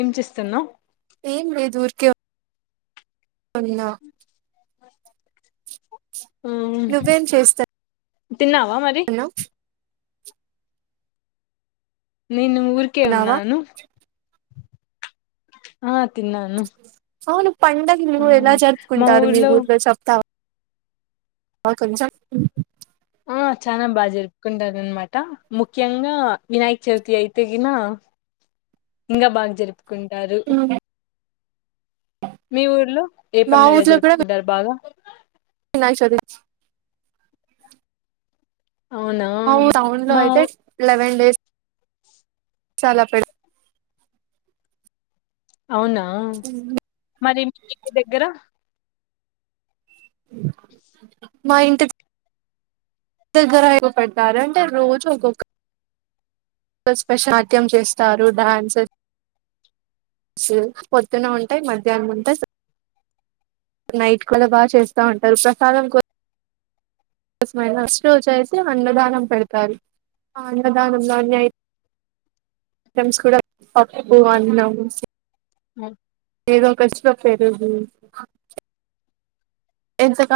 ఏం చేస్తున్నావు చేవు అన్నా ఆ నువ్వేం చేస్తా తిన్నావా మరి నేను ఊరికే ఉన్నావా ఉన్నాను ఆ తిన్నాను అవును పండగ ఆ నువ్వు ఎలా జరుపుకుంటారు మీ ఊర్లో చెప్తావా ఆ కొంచం ఆ చాలా బాగా జరుపుకుంటారున్నమాట ముఖ్యంగా వినాయక చవితి అయితే గిన ఇంకా బాగా జరుపుకుంటారు ఉహు ఉమ్. మీ ఊర్లో ఏ పండగ జరుపుకుంటారు బాగా వినాయచవితి వొచ్చి అవునా అవును టౌన్ లో మా అయితే లెవెన్ డేస్ చాలా ప్ర అవునా మరి మీకు దగ్గర మా ఇంటది దగ్గర ఎవరు పేడతారు అంటే రోజు ఒక్కొక్క నాట్యం సాధ్యం చేస్తారు డాన్సర్ చూ పొద్దున ఉంటాయి మధ్యాహ్నం ఉంటాయి నైట్ కల బాగా చేస్తా ఉంటారు ప్రసాదం కో [unintelligible] చేసి అన్నదానం పెడతారు ఆ అన్నదానంలో అన్య నేమ్స్ కూడా పప్పు అన్నం అ ఏదో తెచ్చుకో పెరుగు ఎంతక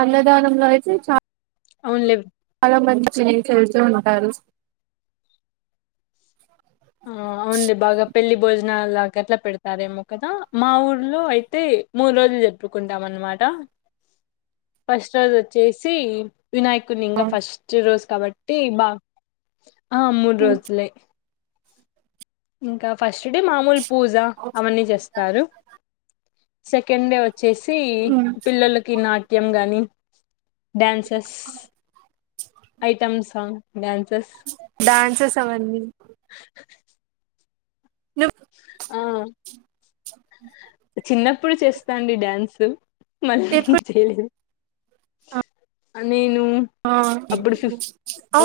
అన్నదానంలో అయితే చాలా అవునులే చాలా మంచికళ్తూ ఉంటారు ఆ అవును లె పెళ్ళలి భోజన ఎట్లా పెడతారేమో కదా మా ఊర్లో అయితే మూడు రోజులు జరుపుకుంటామన్న అమాట ఆ ఫస్ట్ రోజు వచ్చేసి వినాయకుని ఇంకా ఫస్ట్ రోజు కాబట్టి బా ఆ మూడు రోజులే ఇంకా ఫస్ట్ డే మామూలు పూజ అవన్నీ చేస్తారు సెకండ్ డే వచ్చేసి పిల్లలకి నాట్యం గాని డ్యాన్సెస్ ఐటమ్స్ంగ్ డ్యాన్స్స్ అవన్నీ ఆ స్ మళ్ళ ఎప్పుడు చేయలేదు నేను ఆ అప్పుడు ఫిఫ్త్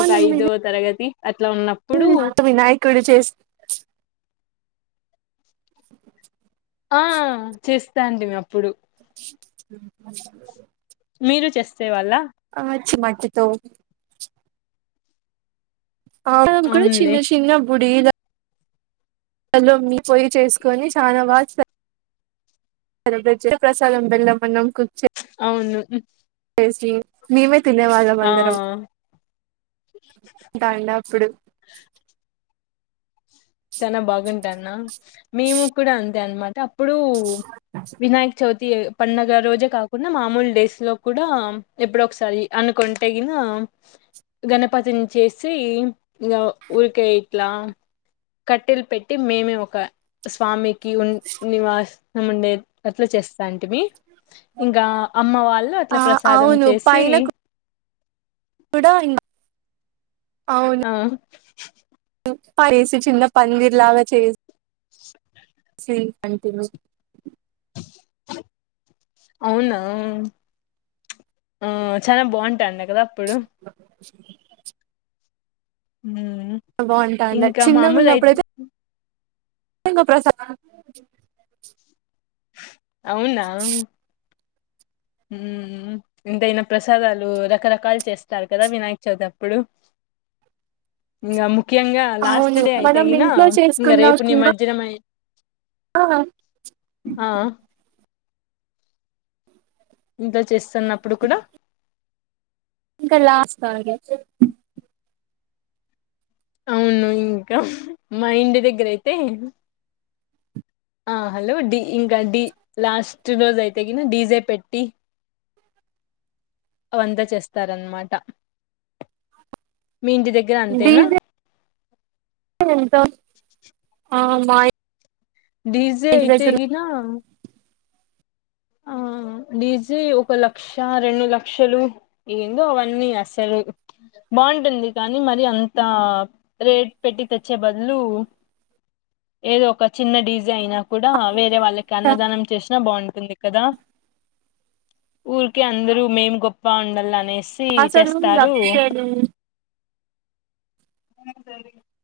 ఒక ఐదవ తరగతి అట్లా ఉన్నప్పుడు వినాయకుడు చేసి ఆ చేస్తా అండ అప్పుడు అ మీరు చేసే వాళ్ళ ఆ మట్టి తో ఆ కూడా అవునులే చిన్న చిన్న బుడి లో మీ పొయ్యి చేసుకొని చాలా బా ప్రసాదం బెల్లం అన్నామ్ అవును మీ తినవాాల ఆ మందిరం దాడాప్పుడు చాల బాగుంటా అన్న మేము కూడా అంతే అనమాట అప్పుడు వినాయక స్ చవితి పండగ రోజే కాకుండా మామూలు డేస్ లో కూడా ఎప్పుడ ఒకసారి అనుకుంటేగిన గణపతిని చేసి ఇకా ఊరికే ఇట్లా కట్టెలు పెట్టి మేమే ఒక స్వామికి ఉ నివాస ముండే అట్లా చేస్తా అంట మీ ఇంకా అమ్మ వాళ్ళు అట్లా ఆ ప్రసాదం చేసి ఇడయిం ఆ చేసి చిన్న పందర్లాగా చేసి స కంటి అవునా ఆ చాలా బాగుంటా అంట కదా అప్పుడు స్ ఇంకా మామూలు అయితే శంగ ప్రసాద్ అవునా ఉ ఎంతైనా ప్రసాదాలు రకరకాలు చేస్తారు కదా వినాయక చవితిరి అప్పుడు ఆ ఇంకా ముఖ్యంగా లాస్ట్ డే మనం అయితేగిన ఇంట్లో ఇంకా రేపు నిమజ్జనమై ఆ ఆ ఇంట్లో చేస్తున్నప్పుడు కూడా ఇంకా లాస్ట్ కాల్గ అవును ఇంకా మా ఇంటి దగ్గర అయితే ఆ హలో డి ఇంకా లాస్ట్ రోజ అయితే క డీజే పెట్టి అవిఅంత చేస్తారన్నమాట మీ ఇంటి దగ్గర అంతెనా డీజే [unintelligible] ఆ మా ఇంటి డిజే అయితే దగ్గర గిన ఆ డీజీ ఒక లక్ష రెండు లక్షలు ఏందో అవన్నీ అసలు [unintelligible] బాంటుంది కానీ మరి అంత రేట్ పెట్టి తెచ్చే బదులు ఏదో ఒక చిన్న డీజ అయినా కూడా వేరే వాళ్ళకి అన్నదానం చేసినా బాగుంటుంది కదా ఊరికే అందరుూ మేం గొప్ప ఉండాల అనేసి సి అసలు చేస్తారు లక్షలు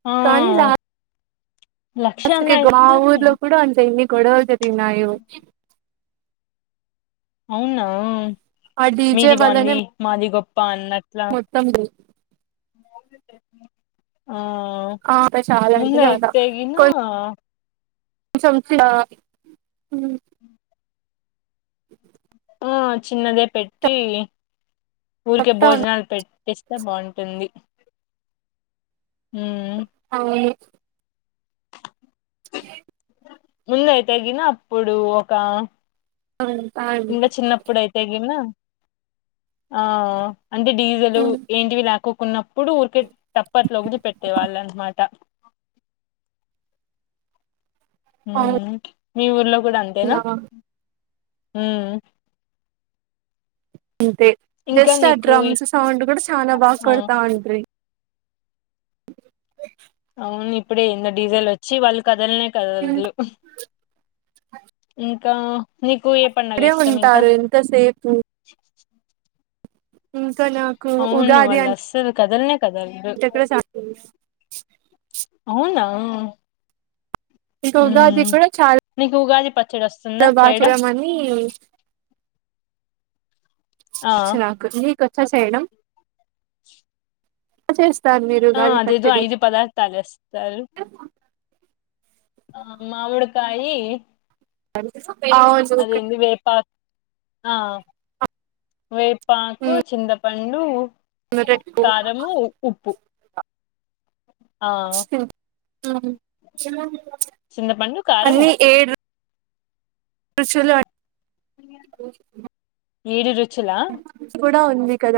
ఆ కాలీ రా లక్ష అన్న అసకే గ మా అయితే ఊర్లో కూడా అంతె ఎన్ని గొడవలు జరిగినాయి ఓ అవునా ఆ డీజే మీది వల్లనే బాగుంది మాది గొప్ప అన్నట్లా మొత్తం డ్ ఆ ఆ చాలా అంటే ముందు అయితేగిన అసలు హ్మ్ ఆ చిన్నదే పెట్టి ఊరికే చెప్తా ఉన్నా భోజనాలు పెట్టిస్తే బాగుంటుంది హ్మ్ అవును ముందయి తగినా అప్పుడు ఒక అంతా ఇంకా చిన్నప్పుడు అయితేగిన ఆ అంటే డీజిల్ అండి ఏంటివి లేకు కున్నప్పుడు ఊరికే తప్పట్లో ఒకటి పెట్టేవాళ్ళు అన్నమాట మీ ఊర్లో కూడా అంతేనా యా హ అంతే జస్ట్ ఆ నీకు ఈ- డ్రమ్స్ సౌండ్ కూడా చాలా బాగా ఆ కొడతాండ్రి అవును ఇప్పుడేంద డీజెల్ వచ్చి వాళ్ళు కదలనే ఇంకా కదలు ఇంకా నీకు ఏ పడుగ ఇక్కడే ఇష్టం ఇంకా ఉంటారు ఎంతసేపు ఉ నాకు అవును ఉగాది వాళ్ళు అం అస్సలు కదలనే కదలరు కూడా ఇష్టం అవునా ఇంకా ఉగాది మ్మ్ కూడా చాలా నీకు ఉగాది పచ్చడి వస్తుందా ఇలా బాగా చేయడం చేయమని ఆ నాకొచ్చు మీ కొచ్చ చేయడం చేస్తారు మీరు ఆ ఉగాది అదేదో పచ్చడి ఐదు పదార్థాలు ఏస్తారు ఆ మామిడికాయి సర అదింది వేపా ఆ వేపాకు ఉమ్ చింతపాం డు రెట్టు ఉమ్ కారము ఉప్పు ఆ చింతపండు కారం అన్ని ఉప్పు ఏడు రుచులు ఏడు రుచలా కూడా ఉంది కద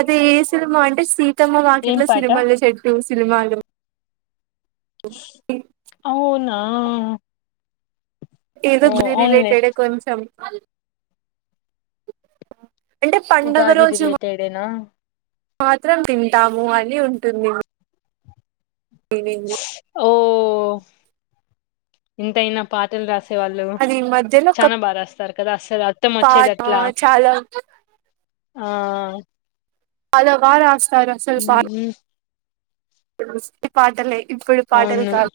అది ఏ సినిమా అంటే సీతమ్మ ఏం వాకిట్లో పాట సినిమాలు చెట్టు సినిమాలు అవునా ఏదో ఓ గు అవునులే రిలేటెడ్ కొంచం అంటే పండుగ ఉగాది రోజు రిలేటెడేనా మాత్రం తినటాము అని ఉంటుంది మ్మ్ ఓ ఇంతయినా పాటలు రాస వాళ్ళు అది మధ్యలో ఒక చానా బాగాస్తారు కదా అసలు అర్థం వచ్చేది పాట అట్లా చాలా ఆ చానా బాగా రాస్టారు అసలు ఉమ్, ప్పు పాటలే ఇప్పుడు పాటలు అవును కాదు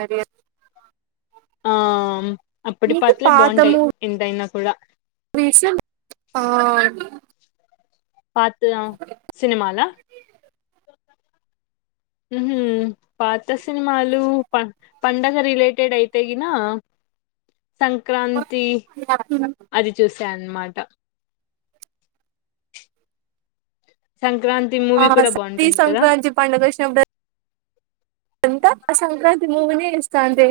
మరి ఆ అప్పుడి నీకు పాట్లే పాత బాగుంటాయి ఎంతైనా కూడా ఆ పాత సినిమాల మ్మ్ పాత సినిమాలు ప పండగ రిలేటెడ్ అయితేన సంక్రాంతి అది చూస్త చెన్మాట సం ఆ శక్తి సంక్రాంతి పండు కృష్ణప్పుడ అంతా సంక్రాంతి మూవనే ఇస్తంది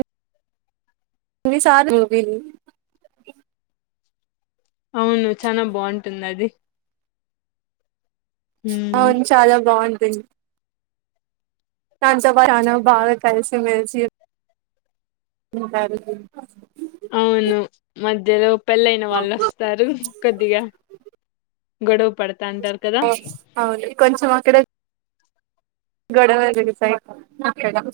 ఇసారి మ అవును చాల బాగుంటుంది అది ఉమ్ అవును చాలా బాగుంటూంది చానా బాగా కలిసి మెలసి ఉంటారు అవును మధ్యలో పెళ్ళ అయిన వాళ్ళు వస్తారు కొద్దిగా గొడవ పడతా అంటారు కదా అవును కొంచెం అక్కడ గడ వజరిసడ అ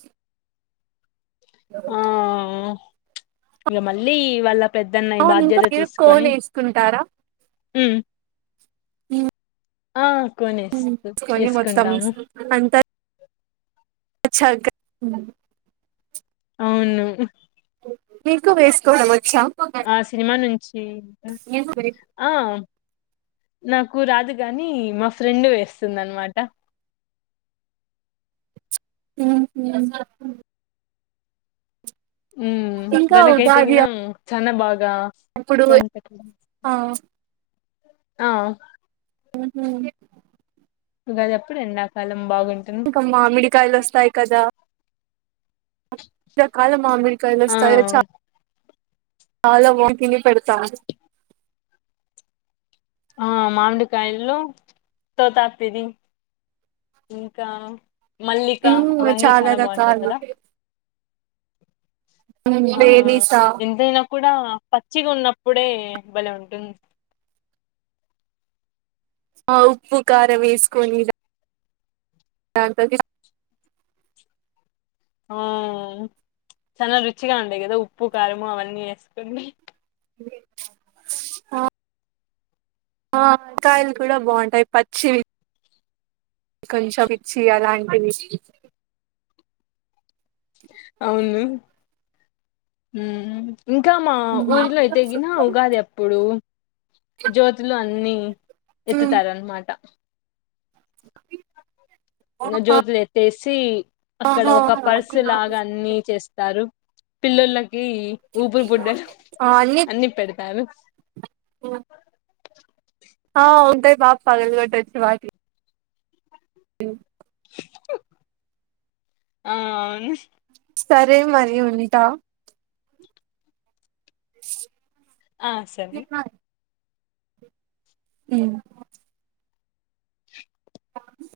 ఇంక మళ్ళీ వాళ్ళ పెద్దన్న అవును ఇంకా బాధ్యత మీరు తీసుకొని కోన్ వేసుకుంటారా హ్మ్ ఇ ఆ కొనేస్త మొత్తం వేసుకుంటాము అంతా [inaudible] అవును మీకు వేస్కో మ ఆ సినిమా నుంచి ఆ నాకు రాదు కాని మా ఫ్రెండ్ వేస్తుంది అనమాట హ ఉ ఇంకా ఉగాది దనకైతేగిన చన బా అప్పుడు ఆ ఆ [unintelligible] అప్పుడు ఎండాకాలం బాగుంటుంది ఇంక మిడికాయలు వస్తాయి కదా ఆ [unintelligible] [unintelligible] ఆ మామిడికాయలు తోతపిరీ ఇంకా మల్లిక మ్మ్ అవన్నీ చాలా బాగుంటాయి రకాలు కదా ఆ బేనిసా ఎంతైన కూడ పచ్చిగ ఉన్నప్పుడే భలే ఉంటు ఆ ఉప్పు కారం వేసుకొని దాంట్లోకి ఆ చాలా రుచిగ ఉండేయి కదా ఉప్పు కారం అవన్నీ వేసుకొని ఆ ఆ [unintelligible] కూడ బాగుంటాయి పచ్చివి కొంచెం ఇచ్చి అలాంటివి అవును హు ఇంకా మా మ్మ్ ఊరిలో అయితే గిన ఉగాది అప్పుడు జ్యోతులు అన్ని ఎత్తుతారూ అనమాట ఆహా జ్యోతులు ఎత్తేసి అక్కడ ఒక పర్సు లాగ అన్ని చేస్తారు పిల్లొల్లు ఊపిరి బుడ్డలు అన్ని పెడతారు ఆ ఉంటాయి బాగ పగలుగొట్టచ్చు వాటి హ ఆ అవును సరే మరి ఉంటా ఆ సరే ఉ ఆ